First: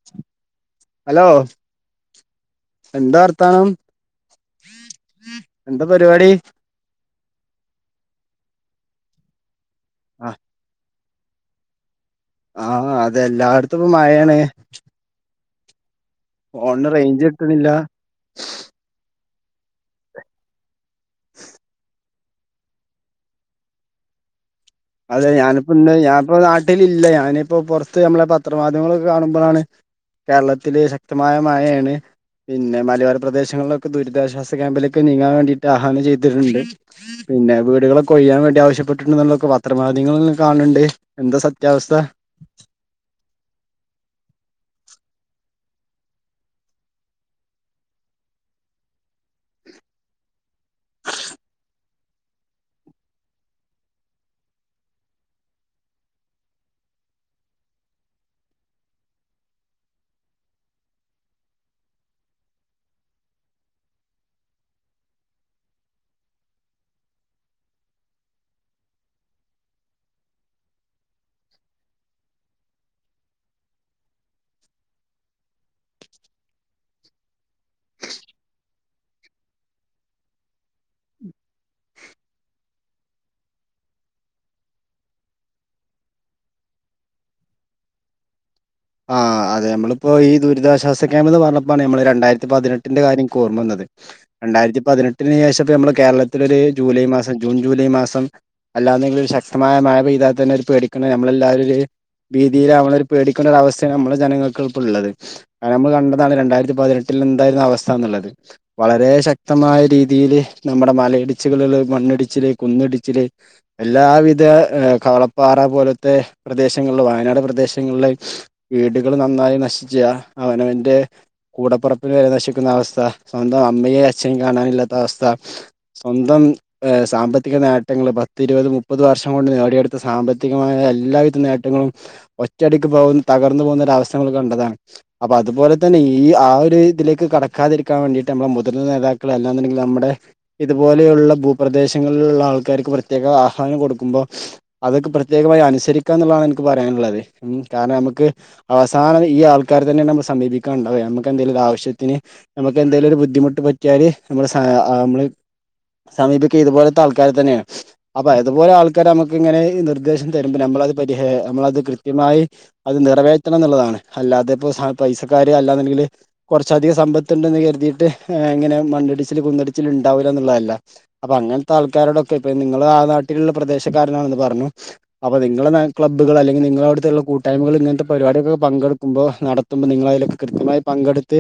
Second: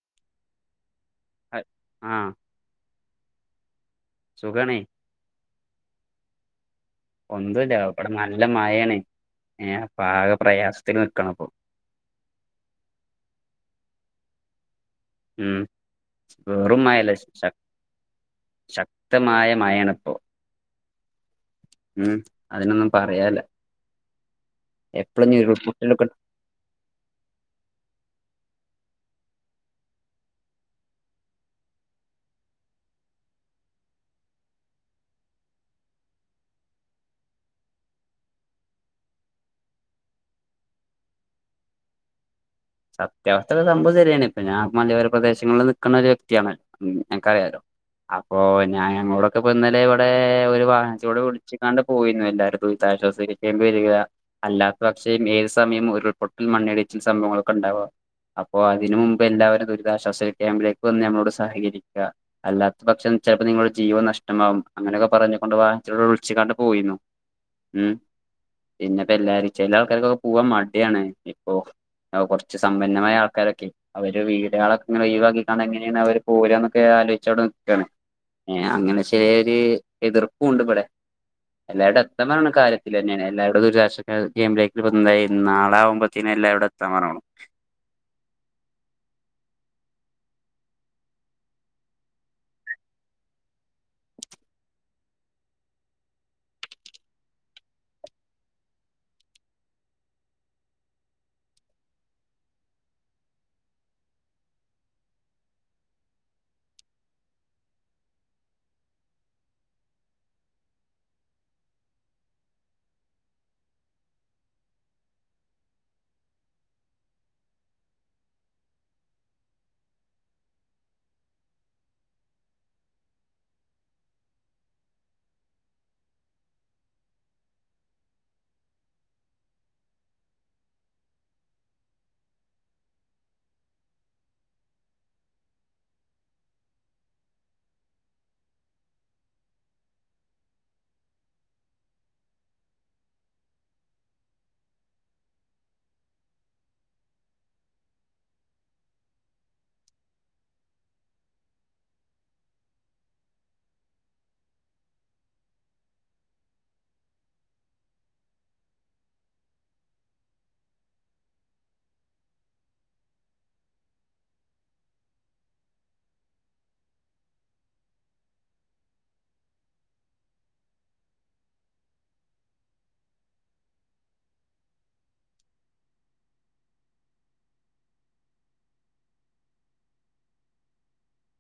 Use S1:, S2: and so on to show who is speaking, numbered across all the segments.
S1: ഉ [unintelligible] [inaudible] ഹലോ
S2: ആഹ്
S1: എന്താ വർത്താനം
S2: സുഖാണേ
S1: എന്താ പരിപാടി
S2: ഒന്നുമല്ല ഇ വിടെ നല്ല മഴാണ് ആക
S1: ആഹ്
S2: പ്രയാസത്തിൽ നിക്കണ ഇപ്പോ
S1: ആഹ അതെ എല്ലാട്ത്തും പ്പോ മഴെണ്
S2: മ് വെറും
S1: ഫോണിന്
S2: മയല്ല
S1: റേഞ്ച്
S2: ശ
S1: കിട്ടണില്ല
S2: ശക്തമായ മയാണ്പ്പോ
S1: [inaudible]
S2: ഉം അതിനൊന്നും പറയല്ല
S1: അതെ ഞാനിപ്പോ ഇന്ന്
S2: ഉരുൾപൊട്ടലൊക്കെ
S1: ഞാനിപ്പോ നാട്ടിലില്ല ഞാനിപ്പോ പൊറത്ത് അമ്മളെ പത്രമാധ്യമങ്ങളൊക്കെ കാണുമ്പോളാണ് കേരളത്തില് ശക്തമായ മഴയാണ് പിന്നെ മലയോര പ്രദേശങ്ങൾള്ളോക്കെ ദുരിതാശ്വാസ ക്യാമ്പിലെക് നീങ്ങാൻ വേണ്ടിട്ട് ആഹ്വാനം ചെയ്തിട്ട്ണ്ട്. പിന്നെ വീട്കളോക്കെ ഒഴ്യാൻ വേണ്ടി ആവശ്യപ്പെട്ടുണ്ടുള്ളൊക്കെ വ പത്രമാധ്യളെല്ലം കാണ്ണ്ണ്ട് എന്താ സത്യാവസ്ഥ
S2: സത്യാവസ്ഥ സംഭവം ശെരിണ് പ്പൊ ഞാൻ മലയോര പ്രദേശങ്ങള്ള് നിക്ക്ണ ഒരു വ്യക്തിണ് അക്കറിലോ അപ്പൊ ഞാൻ ഞങ്ങളോടൊക്കെ പോന്നലെ ഇവടെ ഒരു വാഹനത്തിലൂടെ പിടിച്കാണ്ട് പോയിര്ന്നു എല്ലാരുദുരിദാഷാസ കാമ്പിലേക്ക് വരിക വരുക അല്ലാത്ത പക്ഷേ ഏത് സമ്യം ഉരുൾപൊട്ടൽ മണ്ണിടിച്ചിൽ സംഭവങ്ങളൊക്കെ ണ്ടാവ അപ്പൊ അതിന് മുമ്പ് എല്ലാവരും ദുരിതാശ്വാസ ക്യാമ്പിലേക്ക് വന്ന് ഞമ്മളോട് സഹകരിക്ക. അല്ലാത്ത പക്ഷം ചെൽപ്പോ നിങ്ങടെ ജീവൻ നഷ്ടമാവും അങ്ങനെയൊക്കെ പറഞ്ഞ കൊണ്ട് വാഹത്തികാണ്ട് വിളിച്ചിക്കാണ്ട് പോയിര്ന്നു ഉം പിന്നെപ്പോ എല്ലാരും ചെല ആൾക്കാർക്കൊക്കെ പോവാ മടിആണ് ഇപ്പൊ അഹ് കൊറച്ച് സമ്പന്നമായ ആൾക്കാരൊക്കെ അവര് വീടുളൊക്കെ ഇങ്ങനെഒഴിവാക്കിക്കാണ്ട് എങ്ങനെണ് അവര് പോരാന്നൊക്കെ ആലോചിച്ച അവടെ നിക്കാണ് ഏ അങ്ങനെ ചെറിയൊരു എതിർപ്പും ണ്ട് ഇവടെ എല്ലാരടെ എത്തണെ കാര്യത്തിൽലെ ന്നെണ് എല്ലരുടും ഒരു നാള ആമ്പോത്തിനെ എല്ലാരോ ട സമരമാണ്
S1: ആഹ് അതെ നമ്മളിപ്പോ ഈ ദുരിതാശ്വാസ ക്യാമ്പ ന്ന് പർഞ്ഞപ്പാണ് നമ്മള് രണ്ടായിരത്തി പതിനെട്ടിന്റെ കാര്യം ക് ഓർമ്മ വന്നത്. രണ്ടായിരത്തി പതിനെട്ടിന് ശേഷം അമ്മള് കേരളത്തിലൊര് ജൂലൈ മാസം ജൂൺ ജൂലൈ മാസം അല്ലാതെങ്കിലും ഒരു ശക്തമായ മയ പെയ്താ തെന്നെ ഒരു പേടിക്കണ നമ്മളെ എല്ലാവും ഒരു ഭീതിലാവണോര് പേടി പ്പ ര് അവസ്ഥയ ഞമ്മളെ ജനങ്ങൾക്ക് പ്പ ള്ളത്. അമ്മൾ കണ്ടതാണ് രണ്ടായിരത്തി പതിനെട്ടിൽ എന്തായിരുന്നു അവസ്ഥന്നുള്ളത് വളരെ ശക്തമായ രീതിയില് നമ്മുടെ മലയിടിച്ചുകളില് മണ്ണിടിച്ചില് കുന്നിടിച്ചില് എല്ലാവിധ കാളപ്പാറ പോലത്തെ പ്രദേശങ്ങള്ള് വയനാട് പ്രദേശങ്ങള്ള് വീടുകൾ നന്നായി നശിച്ച അവനവന്റെ കൂടപെറപ്പിനെ നേശിക്കുന്ന അവസ്ഥ സ്വന്തം അമ്മയെ അച്ഛനേം കാണാനില്ലാത്ത അവസ്ഥ സ്വന്തം ഏ സാമ്പത്തിക നേട്ടങ്ങള് പത്തി ഇരുപത് മുപ്പത് വർഷം കൊണ്ട് നേടിയെടുത്ത സാമ്പത്തികമായ എല്ലാവിധ നേട്ടങ്ങളും ഒറ്റടിക്ക് പോകു തകർന്നു പോകുന്ന ഒര അവസ്ഥ മ്മള് കണ്ടതാണ്. അപ്പൊ അതുപോലെ തന്നെ ഈ ആ ഒരു ഇതിലേക്ക് കടക്കാതിരിക്കാ വേണ്ടിട്ട് മ്മളെ മുതിർന്ന നേതാക്കളെ അല്ലാന്ന്ണ്ടെങ്കില് അമ്മടെ ഇതുപോലെയുള്ള ഭൂപ്രദേശങ്ങളിലുള്ള ആൾക്കാർക്ക് പ്രത്യേക ആഹ്വാനം കൊടുക്കുമ്പോ അതൊക്കെ പ്രത്യേകമായി അനുസരിക്കാന്ന്ള്ളാണ് ഇൻക്ക് പറയാന്ള്ളത്. ഉം കാരണം അമ്മക്ക് അവസാനം ഈ ആൾക്കാരെ തന്നെ ആണ് നമ്മ സമീപിക്കാണ്ടാവ ഞമ്മക്ക് എന്തേലും ഒര് ആവശ്യത്തിന് നമുക്ക് എന്തേലും ഒരു ബുദ്ധിമുട്ട് പറ്റിയാല് നമ്മള് സായാ ആ അമ്മള് സമീപിക്ക ഇതുപോലത്തെ ആൾക്കാരെ തന്നെണ്. അപ്പൊ അതുപോലെ ആൾക്കാര് നമകിങ്ങനെ നിർദ്ദേശം തരുമ്പോ നമ്മളത് പരിഹെ നമ്മളത് ക് കൃത്യമായി അത് നിറവേറ്റണം ന്ന്ള്ളതാണ് അല്ലാതെ ഇപ്പോ പൈസക്കാര് അല്ലാന്ന്ണ്ടെങ്കില് കൊർച്ചധികം സമ്പത്ത് ണ്ടെന്ന് കരുതീട്ട് ഇങ്ങനെ മണ്ണിടിച്ചില് കുന്ന്ടിച്ചില് ണ്ടാവൂലാ ന്ന്ള്ളല്ല. അപ്പൊ അങ്ങൻത്തെ ആൾക്കാരോടൊക്കെ ഇപ്പ നിങ്ങള് ആ നാട്ടിലുള്ള പ്രദേശക്കാരനാണെന്ന് പർഞ്ഞു അപ്പൊ നിങ്ങള ന ക്ബ്ബുകള് അല്ലെങ്കി നിങ്ങളോട് ത്ള്ള കൂട്ടായ്മകൾ ഇങ്ങൻത്തെ പരിപാടികൊക്കെ പങ്കെടുക്കുമ്പോ നടത്തുമ്പോ നിങ്ങള് അയ്ലൊക്കെ കൃത്യമായി പങ്കെടുത്ത്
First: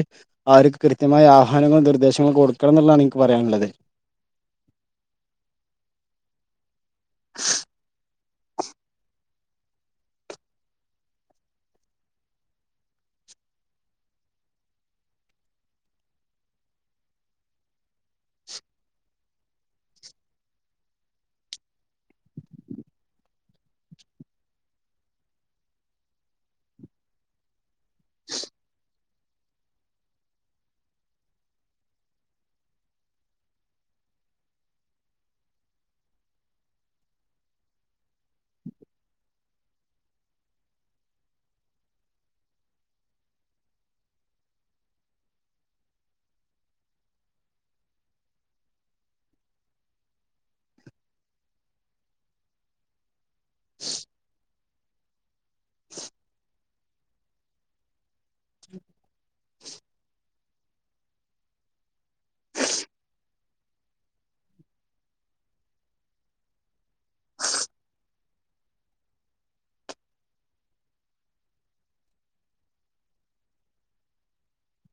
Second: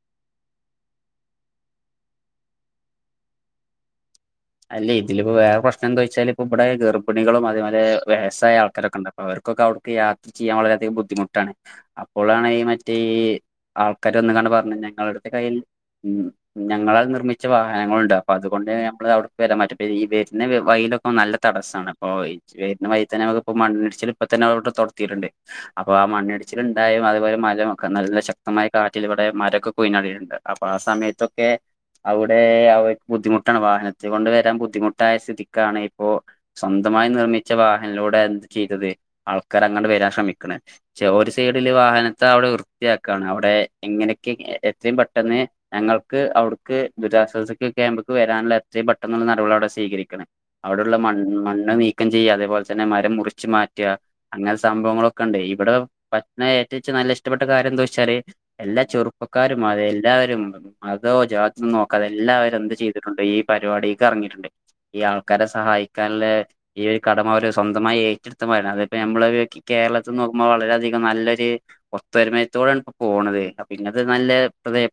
S1: അവർക്ക് കൃത്യമായ ആഹാരങ്ങളും നിർദ്ദേശങ്ങളും കൊടുക്കണം ന്ന്ള്ളണ് ഇൻക്ക് പറയാന്ള്ളത്.
S2: അല്ലെ ഇതില് ഇപ്പോ വേറെ പ്രശ്നം എന്തയ്യ്ച്ചാല് ഇപ്പോ ഇവടെ ഗർഭിണികളും അതേ പേലേ വേസായ ആ കരക്കണ്ട് അപ്പൊ അവര്ക്കൊക്കെ അവ്ട്ക്ക് യാത്ര ചെയ്യാൻ വളരെധികം ബുദ്ധിമുട്ടാണ്. അപ്പോളാണ് ഈ മറ്റേ ഈ ആൾക്കാര് വന്ന്ങ്ങാണ്ട് പർഞ്ഞു ഞങ്ങളട്ത്ത് കയ്യിൽ ഉം ഞങ്ങളാൽ നിർമ്മിച്ച വാഹനങ്ങളുണ്ട് അപ്പൊ അതുകൊണ്ട് ഞമ്മൾ അവിട് വരാൻ [unintelligible] വെര്ണ വഴിയിൽ നല്ല തടസ്സാണ് അപ്പൊ ഈ വരുന്ന വയീ തന്നെ ഞമ്മക്ക് ഇപ്പ മണ്ണടിച്ചില് ഇപ്പ തന്ന അവിടെ തൊട്തീട്ടുണ്ട് അപ്പൊ ആ മണ്ണിടിച്ചിൽ ഇണ്ടായും അതുപോലെ മലയൊക്കെ നല്ല ശക്തമായ കാ ഇവിടെ മരക്കെ പവീണിട്ടുണ്ട് അപ്പൊ ആ സമയത്തൊക്കെ അവ്ടെ അവർക്ക് ബുദ്ധിമുട്ടാണ് വാഹനത്തി കൊണ്ട് വരാൻ ബുദ്ധിമുട്ടായ സ്ഥിതിക്കാണ് ഇപ്പോ സ്വന്തമായി നിർമ്മിച്ച വാഹനിൽലൂടെ അത് ചെയ്തത് ആൾക്കർ അങ്ങണ്ട് വരാൻ ശ്രമിക്ക്ണ്‌ [unintelligible] ഒരു സൈഡില് വാഹനത്തെ അവിടെ വൃത്തിയാക്കാണ് അവ്ടെ എങ്ങനെയൊക്കെ എത്രയും പെട്ടെന്ന് ഞങ്ങൾക്ക് അവ്ട്ക്ക് ദുരിശ്വാസ ക്യാമ്പിക്ക് വെരാനുള്ള എത്രയും പെട്ടെന്നൊന്ന് നടപട [unintelligible] സ്വീകരിക്കണം അവിടെള്ള മൺ മണ്ണ് നീക്കം ചെയ്യ അതേപോലെ തന്നെ മരം മുറി ച്ച് മാറ്റ അങ്ങനെ സംഭവങ്ങളൊക്കെണ്ടെ ഇവിടെ പറ്റ ഏറ്റവും നല്ല ഇഷ്ടപ്പെട്ട കാര്യം എന്തേച്ചാല് എല്ലാ ചെറുപ്പക്കാരും അതെ എല്ലാരും അതോ [unintelligible] നോക്കാതല്ലാവരും എന്ത് ചെയ്തിട്ടുണ്ട് ഈ പരിപാടിക്ക് എർങ്ങീട്ടുണ്ട്. ഈ ആൾക്കാരെ സഹായിക്കാന്ള്ള ഈ ഒരു കടമ അവര് സ്വന്തമായി ഏറ്റ [unintelligible] അപ്പ നമ്മള് കേരളത്തിൽ നോക്കുമ്പോ വളരെധികം നല്ലൊര് ഒത്തരുമയത്തോടാണ് ഇപ്പോ പോണത് അപ്പൊ ഇങ്ങത്തെ നല്ല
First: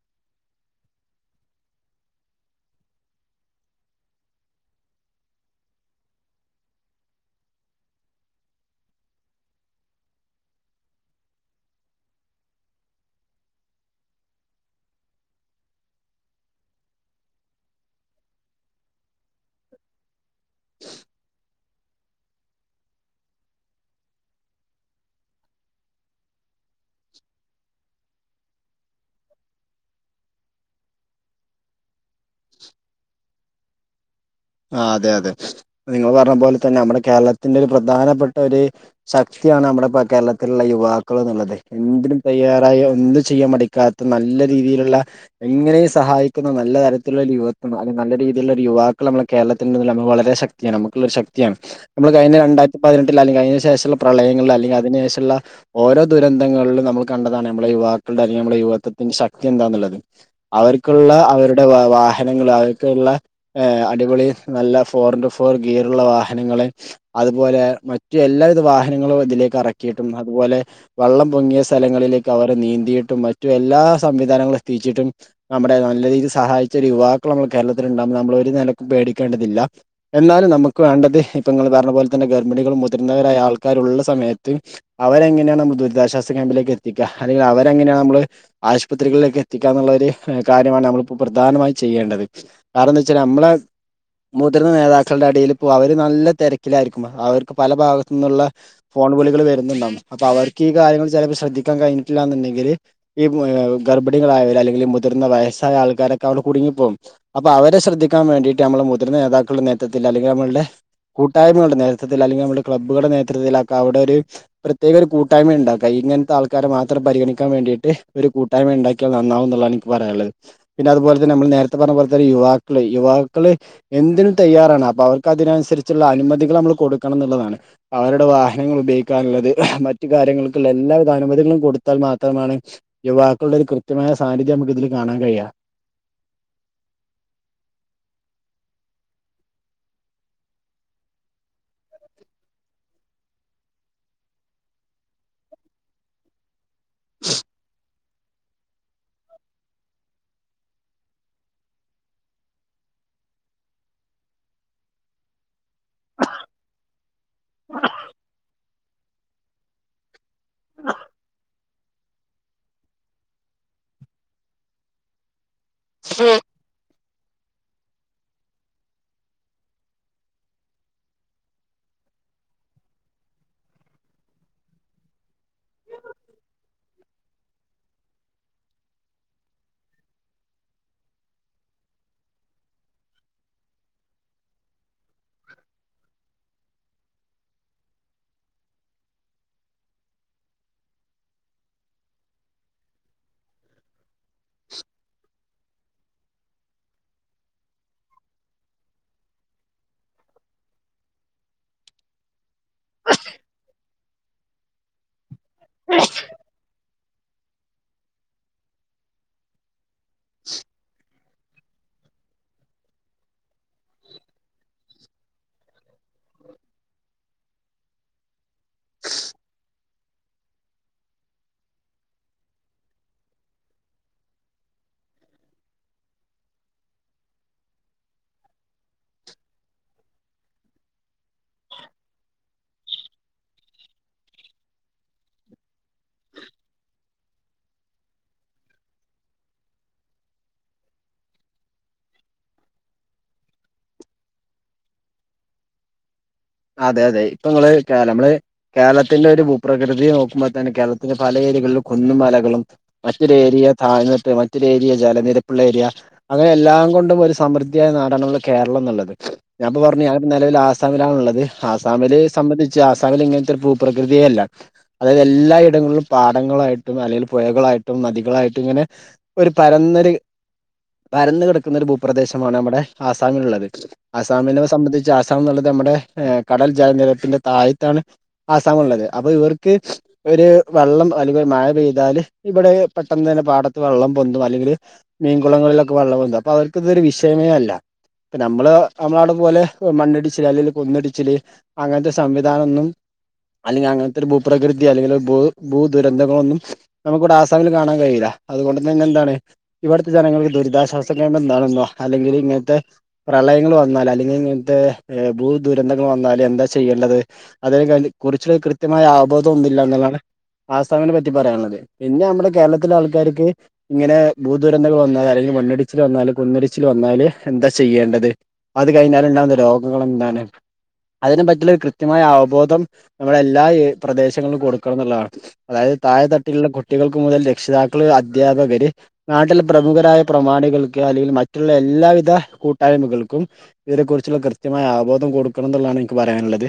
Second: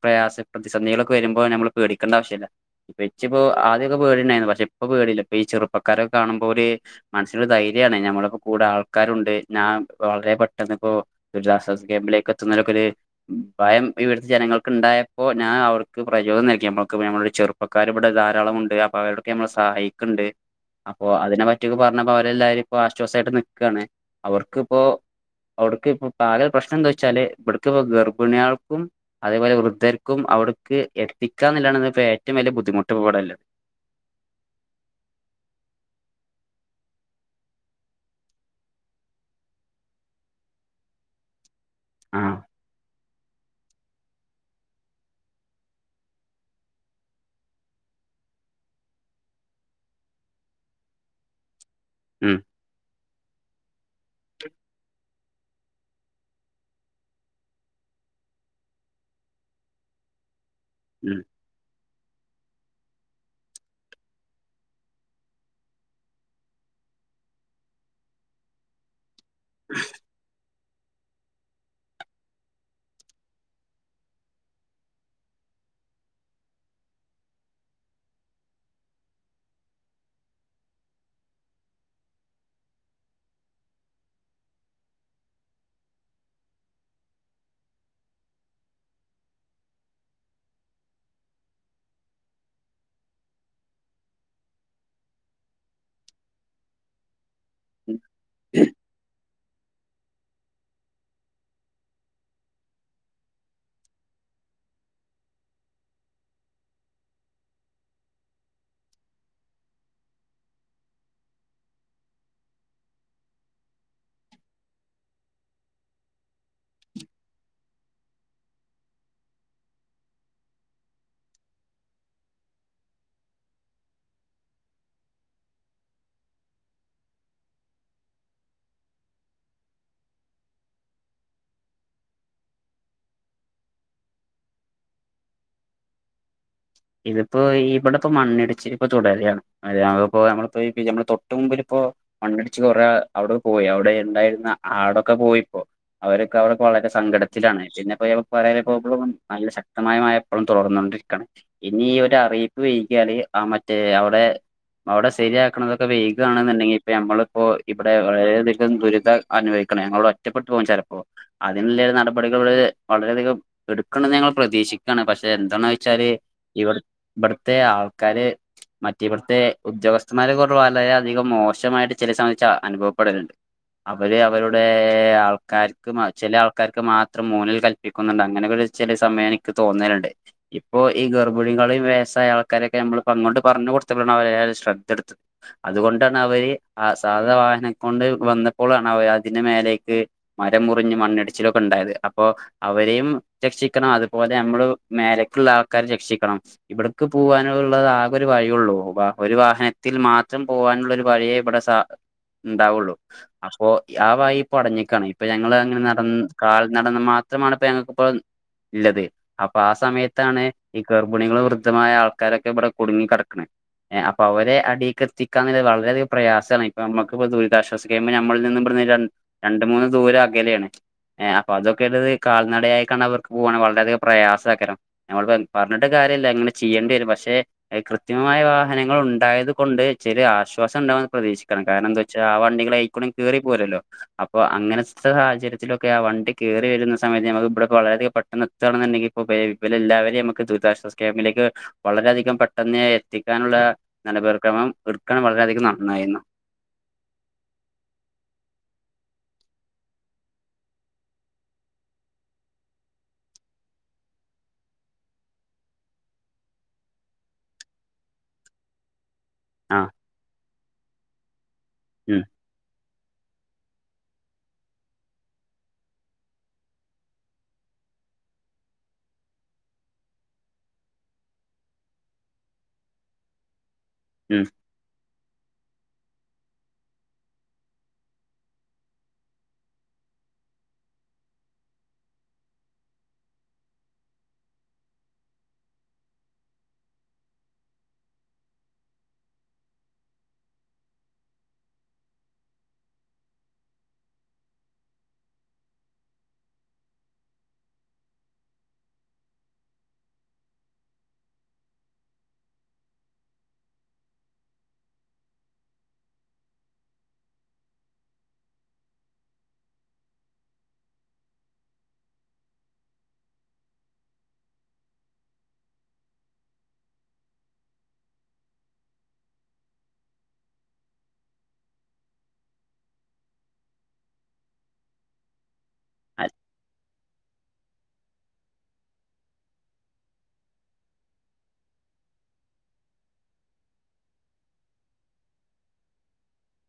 S2: പ്രയാസ പ്രതിസന്ധികളൊക്കെ വരുമ്പോ നമ്മള്‌ പേടിക്കേണ്ട ആവശ്യല്ല ഇ ഇപ്പോ ആദ്യക്കെ പേടി ഇണ്ടായിന്നു പക്ഷെ ഇപ്പൊ പേടില്ല ഇപ്പൊ ചെറുപ്പക്കാരൊക്കെ കാണുമ്പോര് മനസ്സിലൊരു ധൈര്യാണ് ഞമ്മളിപ്പോ കൂടെ ആൾക്കാരുണ്ട് ഞാ വളരെ പെട്ടെന്ന്പ്പോ ദുരിതാശ്വാസ ക്യാമ്പിലേക്ക് എത്തുന്ന തൊക്ക ഒര് ഭയം ഇവിട്ത്തെ ജനങ്ങൾക്ക് ഇണ്ടായപ്പോ ഞാൻ അവർക്ക് പ്രചോദനം നൽകി നമ്മക്ക് നമ്മള ഒരു ചെറുപ്പ ക്കാർ ഇവിടെ ധാരാളമുണ്ട് അപ്പൊ അവരടൊക്കെ നമ്മളെ സഹായിക്കണ്ട് അപ്പോ അതിനെ പ റ്റിയൊക്കെ പറഞ്ഞപ്പോ അവരെല്ലാരും ഇപ്പ ആശ്വാസായിട്ട് നിക്കാണ്. അവർക്കിപ്പോ അവർക്ക് ഇപ്പൊ ആകെ പ്രശ്ന എന്താ വെച്ചാല് ഇവിട്ക്കപ്പോ ഗർ ഭിണിയാൾക്കും അതേപോലെ വൃദ്ധർക്കും അവർക്ക് എത്തിക്കാ ന്ന് ള്ളതാണ് ഇന്ന് ഏറ്റവും വലിയ ബുദ്ദിമുട്ട് ഇപ്പോ ഇവിടെള്ളത്
S1: ആഹ് അതെ അതെ നിങ്ങൾ പറഞ്ഞ പോലെ തന്നെ നമ്മുടെ കേരളത്തിന്റെ ഒരു പ്രധാനപ്പെട്ട ഒര് ശക്തിയാണ് നമ്മടെ കേരളത്തിലുള്ള യുവാക്കള് എന്നുള്ളത് എന്തിനും
S2: ആ
S1: തയ്യാറായി എന്ത് ചെയ്യാൻ മടി ക്കാത്ത നല്ല രീതിയിലുള്ള എങ്ങനെയും സഹായിക്കുന്ന നല്ല തരത്തിലുള്ളൊരു യുവത്വ അല്ലങ്കി നല്ല രീതിയിലുള്ള ഒരു യുവാ നമ്മളെ കേരളത്തിന്റെ വളരെ ശക്തിയാണ് നമുക്ക ഒരു ശക്തിയാണ് നമ്മൾ കഴിഞ്ഞ
S2: ഉം
S1: രണ്ടാ പതിനെട്ടിൽ അല്ലെങ്കിൽ അതിനു ശേഷള്ള പ്രളയങ്ങളിൽ അല്ലെങ്കിൽ അതിനു ശേഷള്ള ഓരോ ദുരന്തങ്ങളിലും നമ്മൾ കണ്ടതാണ് നമ്മളെ യുവാക്കളുടെ അല്ലെങ്കിൽ നമ്മളുടെ യുവാത്വത്തിന്റെ ശക്തി എന്താന്നുള്ളത് അവർക്കുള്ള
S2: ഉം
S1: അവരുടെ വാഹ വാഹനങ്ങൾ അവർക്കുള്ള ഏ, അടിപൊളി നല്ല ഫോർ ഇൻടു ഫോർ ഗീറുള്ള വാഹനങ്ങള് അതുപോലെ മറ്റു എല്ലാവിധ വാഹനങ്ങളും ഇതിലേക്ക് എറക്കിയിട്ടും അതുപോലെ വെള്ളം പൊങ്ങിയ സ്ഥലങ്ങളിലേക്ക് അവര് നീന്തിയിട്ടും മറ്റു എല്ലാ സംവിധാനങ്ങളും എത്തിച്ചിട്ടും നമ്മുടെ നല്ല രീതിൽ സഹായിച്ച ഒരു യുവാക്കൾ നമ്മള് കേരളത്തിലണ്ടാവുമ്പോൾ നമ്മളൊരു നെലക്കും പേടിക്കേണ്ടതില്ല എന്നാലും നമുക്ക് വേണ്ടത് ഇപ്പ ഇങ്ങള് പർഞ്ഞ പോലെ തന്നെ ഗർഭിണികളും മുതിർന്നവരായ ആൾക്കാരുള്ള സമയത്ത് അവരെങ്ങനെയാണ് നമ്മൾ ദുരിതാശ്വാസ ക്യാമ്പിലേക്ക് എത്തിക്ക അല്ലെങ്കി അവരെങ്ങനെയാണ് നമ്മള് ആശുപത്രികളിലേക്ക് എത്തിക്കാ എന്നുള്ള ഒരു കാര്യമാണ് നമ്മളിപ്പോ പ്രധാനമായും ചെയ്യേണ്ടത് കാരണം എന്താച്ച ച്ച നമ്മളെ മുതിർന്ന നേതാക്കളുടെ അടിയിൽ ഇപ്പോ അവർ നല്ല തെരക്കിലായിരിക്കും അവർ ക്ക് പല ഭാഗത്തു നിന്നുള്ള ഫോൺ വിളികൾ വരുന്നുണ്ടാവും അപ്പൊ അവർക്ക് ഈ കാര്യങ്ങൾ ചെലപ്പം ശ്രദ്ധിക്കാൻ കഴിഞ്ഞട്ടില്ലാന്നുണ്ടെങ്കില് ഈ ഗർഭിണികളായവർ അല്ലെങ്കിൽ മുതിർന്ന വയസ്സായ ആൾക്കാരൊക്കെ അവിടെ കുടുങ്ങിപ്പോവും അപ്പൊ അവരെ ശ്രദ്ധിക്കാൻ വേണ്ടിയിട്ട് നമ്മള് മുതിർന്ന നേതാക്കളുടെ നേതൃത്തിൽ അല്ലെങ്കിൽ നമ്മളുടെ കൂട്ടായ്മകളുടെ നേതൃത്വത്തിൽ അല്ലെങ്കിൽ നമ്മടെ ക്ലബ്ബുകളുടെ നേതൃത്തത്തിലൊക്കെ അവിടെ ഒരു പ്രത്യേക ഒരു കൂട്ടായ്മ ഉണ്ടാക്ക ഇങ്ങനത്തെ ആൾക്കാരെ മാത്രം പരിഗണിക്കാൻ വേണ്ടിയിട്ട് ഒരു കൂ ട്ടായ്മ ഉണ്ടാക്കിയ നന്നാവും എന്നുള്ളാണ് എനിക്ക് പറയാനുള്ളത് പിന്നെ അതുപോലെന്നെ നമ്മൾ നേരത്തെ പറഞ്ഞ പോലെ തന്നെ യുവാ ക്കള് യുവാക്കള് എന്തിനും തയ്യാറാണ് അപ്പൊ അവർക്ക് അതിനനുസരിച്ചുള്ള അനുമതികൾ നമ്മള് കൊടുക്കണം ന്നുള്ളതാണ് അവരുടെ വാഹനങ്ങൾ ഉപയോഗിക്കാനുള്ളത് മറ്റു കാര്യങ്ങൾക്കുള്ള എല്ലാവിധ അനുമതികളും കൊടുത്താൽ മാത്രമാണ് യുവാക്കളുടെ ഒരു കൃത്യമായ സാന്നിധ്യം നമുക്ക് ഇതിൽ കാണാൻ കഴിയ.
S2: ഇതിപ്പോ ഇവിടെ ഇപ്പോ മണ്ണിടിച്ചില് ഇപ്പൊ തുടരാണ്. അയാളിപ്പോ നമ്മളിപ്പോ ഈ നമ്മളെ തൊട്ട് മുമ്പിലിപ്പോ. മണ്ണിടിച്ച് കൊറേ അവിടെ പോയി അവിടെ ഇണ്ടായിരുന്ന ആടൊക്കെ പോയിപ്പോ അവരൊ ക്കെ അവർ വളരെ സങ്കടത്തിലാണ് പിന്നെ [unintelligible] നല്ല ശക്തമായ മഴ ഇപ്പളും തൊടർന്നു കൊണ്ടിരിക്കാണ്. ഇനി ഈ ഒരു അറിയിപ്പ് വൈകിയാല് ആ മറ്റേ അവിടെ അവിടെ ശരിയാക്ക്ണതൊക്കെ. വൈകാണുന്നിണ്ടെങ്കി ഇപ്പ ഞമ്മളിപ്പോ ഇവിടെ വളരെയധികം ദുരിതം അനുഭവിക്കണം ഞങ്ങളിവിടെ നഷ്ടപ്പെട്ട് പോകും ചെലപ്പോ അതിനുള്ള ഒരു നട ഇവടെകെ വളരെയധികം എടുക്കണെന്ന് ഞങ്ങള് പ്രതീക്ഷികയാണ് പക്ഷെ എന്താണ് വെച്ചാല്. ഇവർ ഇബടുത്തെ ആൾക്കാര്. മറ്റ ഇവിടുത്തെ ഉദ്യോഗസ്ഥന്മാരെ കുറി വളരെയധികം മോശമായിട്ട് ചില സമയച് അനുഭവപ്പെടല്ണ്ട്. അവര് അവരുടെ ആൾക്കാർക്ക് ചില ആൾക്കാർക്ക് മാത്രം മൂന്നൽ കല് പിക്കുന്നുണ്ട് അങ്ങനൊക്ക ഒരു ചെല സമയം എനിക്ക് തോന്നലുണ്ട് ഇപ്പോ. ഈ ഗർഭിണികളെ വയസായ ആൾക്കാരൊക്കെ നമ്മൾ ഇപ്പോൾ അങ്ങോട്ട് പറഞ് കൊടുത്തപ്പളാണ് അവര് ഏയാലും ശ്രദ്ധ എടുത്തത്. അതുകൊണ്ടാണ് അവര് ആ സാധ വാഹനം കൊണ്ട് വന്നപ്പോളാണ് അതിന്റെ മേലേക്ക്. മരം മുറിഞ്ഞു മണ്ണിടിച്ചിലൊക്കെ ഉണ്ടായത് അപ്പോ അവരെയും രക്ഷിക്കണം അതുപോലെ നമ്മള് മേലക്കുള്ള ആൾക്കാരെ രക്ഷിക്കണം. ഇവിടക്ക് പോവാനുള്ളത് ആകെ ഒരു വഴിയുള്ളൂ ഒരു വാഹനത്തിൽ മാത്രം പോവാനുള്ള ഒരു വഴിയെ ഇബടെ [unintelligible] ഉണ്ടാവുള്ളു അപ്പൊ ആ വയി ഇപ്പൊ അടഞ്ഞിക്കാണ്. ഇപ്പൊ ഞങ്ങള് അങ്ങനെ നടന്ന് കാൽ നടന്ന് മാത്രമാണ് ഇപ്പോ ഞങ്ങൾക്കിപ്പോ ഉള്ളത് അപ്പൊ ആ സമയത്ത്. ത്താണ് ഈ ഗർഭിണികൾ വൃദ്ധമായ ആൾക്കാരൊക്കെ ഇബടെ കുടുങ്ങി കടക്ക്ണ്. ഏഹ് അപ്പൊ അവരെ അടീക്കെത്തിക്കാന്ന്ള്ളെ വളരെ അധിക പ്രയാസാണ് ഇപ്പ നമ്മക്കിപ്പം ദുരിതാശ്വാ സ ക്യാമ്പ് നമ്മളിൽ നിന്നും ഇബട്ന്ന് രണ്ട് രണ്ട്‌ മൂന്ന് ദൂരം അകലെയാണ്. ഏഹ് അപ്പൊ അതൊക്കെ ഉത് കാൽനടയായിക്കാണ് അവർക്ക് പോണ് വളരെ അധികം പ്രയാസക്കാരം നമ്മളിപ്പം പറഞ്ഞിട്ട് കാര്യല്ല ഇങ്ങനെ ചെയ്യേണ്ടി വരും പക്ഷെ ഏഹ് കൃത്യമായ വാഹനങ്ങൾ ഉണ്ടായത് കൊണ്ട് ചെറിയ ആശ്വാസം ഉണ്ടാവുന്ന് പ്രതീക്ഷിക്കണം കാരണം എന്താ വെച്ചാ ആ വണ്ടികൾ എയ്ക്കുടിം കേറി പോരോല്ലോ? അപ്പൊ അങ്ങനത്തെ സാഹചര്യത്തിലൊക്കെ ആ വണ്ടി കേറി വരുന്ന സമയത്ത് നമ്മക്ക് ഇബടെ ഒക്കെ വളരെ അധികം പെട്ടെന്ന് എത്താണ്ന്നുണ്ടെങ്കി ഇപ്പം ഇബെ ഇബലെ എല്ലാവരെയും നമുക്ക് ദുരിതാശ്വാസ ക്യാമ്പിലേക്ക് വളരെയധികം പെട്ടെന്ന് എത്തിക്കാനുള്ള നല്ലപേർക്രമം എടുക്കണം വളരെയധികം നന്നായിരുന്നു.
S1: അതെ അതെ ഇപ്പൊ ഇങ്ങള് കേല നമ്മള് കേരളത്തിന്റെ ഒരു ഭൂപ്രകൃതി നോക്കുമ്പോ തന്നെ കേരളത്തിന്റെ പല ഏരിയകളും കുന്നുമലകളും. മറ്റൊരു ഏരിയ താഴ്ന്നിട്ട് മറ്റൊരു ഏരിയ ജലനിരപ്പുള്ള ഏരിയ. അങ്ങനെ എല്ലാം കൊണ്ടും ഒരു സമൃദ്ധിയായ നാടാണ് നമ്മളെ കേരളം എന്നുള്ളത്. ഞാൻ
S2: ആ
S1: പറഞ്ഞു ഞാൻ ഇപ്പോൾ നിലവിൽ ആസാമിലാണുള്ളത് ആസാമില്
S2: ഉം
S1: സംബന്ധിച്ച് ആസാമില് ഇങ്ങനത്തെ ഒരു പ്രകൃതിയേ അല്ല. അതായത് എല്ലായിടങ്ങളിലും പാടങ്ങളായിട്ടും അല്ലെങ്കിൽ പുഴകളായിട്ടും നദികളായിട്ടും ഇങ്ങനെ ഒരു പരന്നൊരു പരന്ന് കിടക്കുന്നൊരു ഭൂപ്രദേശമാണ് നമ്മടെ ആസാമിലുള്ളത്.
S2: ഉം
S1: അസാമിനെ സംബന്ധിച്ച് അസാം എന്നുള്ളത് നമ്മുടെ കടൽ ജലനിരത്തിന്റെ താഴത്താണ്. ആസാമുള്ളത് ഉള്ളത് അപ്പൊ ഇവർക്ക് ഒരു വെള്ളം അല്ലെങ്കിൽ ഒരു മഴ പെയ്താല് ഇവിടെ പെട്ടെന്ന് തന്നെ പാടത്ത് വെള്ളം പൊന്തും അല്ലെങ്കിൽ മീൻകുളങ്ങളിലൊക്കെ വെള്ളം പൊന്തും അപ്പൊ അവർക്ക് ഇതൊരു വിഷയമേ അല്ല. ഇപ്പ നമ്മള് നമ്മള അവിടെ പോലെ മണ്ണടിച്ചിൽ അല്ലങ്കിൽ കുന്നിടിച്ചിൽ. ച്ചിൽ അങ്ങനത്തെ സംവിധാനം ഒന്നും അല്ലെങ്കിൽ അങ്ങനത്തെ ഒരു ഭൂപ്രകൃതി അല്ലെങ്കിൽ ഭൂ ഭൂ ദുരന്തങ്ങളൊന്നും നമുക്കിവിടെ ആസാമിൽ കാണാൻ കഴിയില്ല അതുകൊണ്ട് തന്നെ എന്താണ്. ഇവിടുത്തെ ജനങ്ങൾക്ക് ദുരിതാശ്വാസ ക്യാമ്പ് എന്താണെന്നോ അല്ലെങ്കിൽ ഇങ്ങനത്തെ പ്രളയങ്ങൾ വന്നാല അല്ലെങ്കിൽ ഇങ്ങനത്തെ ഭൂദു ന്തങ്ങൾ വന്നാല് എന്താ ചെയ്യേണ്ടത് അതിനെ കുറിച്ച കൃത്യമായ ആബോധം ഒന്നുമില്ല എന്നാണ് ആസാമിനെ പറ്റി പറയാനുള്ളത് പിന്നെ നമ്മുടെ കേരളത്തിലെ ആൾക്കാർക്ക് ഇങ്ങനെ ഭൂദുരന്തങ്ങൾ വന്നാല അല്ലെങ്കിൽ മണ്ണിടിച്ചിൽ വന്നാലും കുന്നിടിച്ചിൽ വന്നാല് എന്താ ചെയ്യേണ്ടത്? അത് കഴിഞ്ഞാല്ണ്ടാവുന്ന രോഗങ്ങളൾ എന്താണ്? അതിനെ പറ്റിയുള്ള കൃത്യമായ അവബോധം നമ്മുടെ എല്ലാ പ്രദേശങ്ങളിലും കൊടുക്കണം എന്നുള്ളതാണ്. അതായത് താഴെ തട്ടിലുള്ള കുട്ടികൾക്ക് മുതൽ രക്ഷിതാക്കള് അധ്യാപകര് നാട്ടിലെ പ്രമുഖരായ പ്രമാണികൾക്ക് അല്ലെങ്കിൽ മറ്റുള്ള എല്ലാവിധ കൂട്ടായ്മകൾക്കും. ഇതിനെ കുറിച്ചുള്ള കൃത്യമായ ആബോധം കൊടുക്കണം എന്നുള്ളതാണ് എനിക്ക് പറയാനുള്ളത്.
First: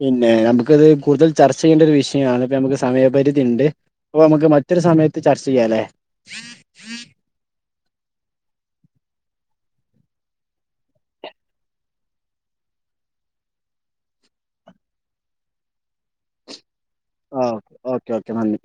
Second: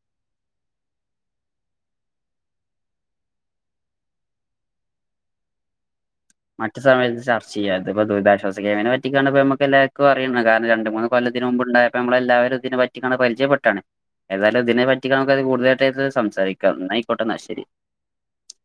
S1: പിന്നെ നമുക്കത് കൂടുതൽ ചർച്ച ചെയ്യേണ്ട ഒരു വിഷയമാണ് ഇപ്പ നമുക്ക് സമയപരിധി ഉണ്ട്. അപ്പ നമുക്ക് മറ്റൊരു സമയത്ത് ചർച്ച ചെയ്യാല്ലേ.
S2: മറ്റ് സമയത്ത് ചർച്ച ചെയ്യ അ ഇതിപ്പോ ദുരിതാശ്വാസ കേമ്പിനെ പറ്റിക്കാന്പ നമുക്ക് എല്ലാവർക്കും അറിയാം കാരണം രണ്ട് മൂന്ന് കൊല്ലത്തിന് മുമ്പുണ്ട. അ നമ്മളെല്ലാവരും ഇതിനെ പറ്റി പരിചയപ്പെട്ടാണ്. ഏതായാലും ഇതിനെ പറ്റി നമുക്ക് അത് കൂടുതലായിട്ട്ത് സംസാരിക്കാംന്നായിക്കോട്ടെ എന്നാ ശരി.
S1: ഓക്കെ ഓക്കെ ഓക്കെ നന്ദി.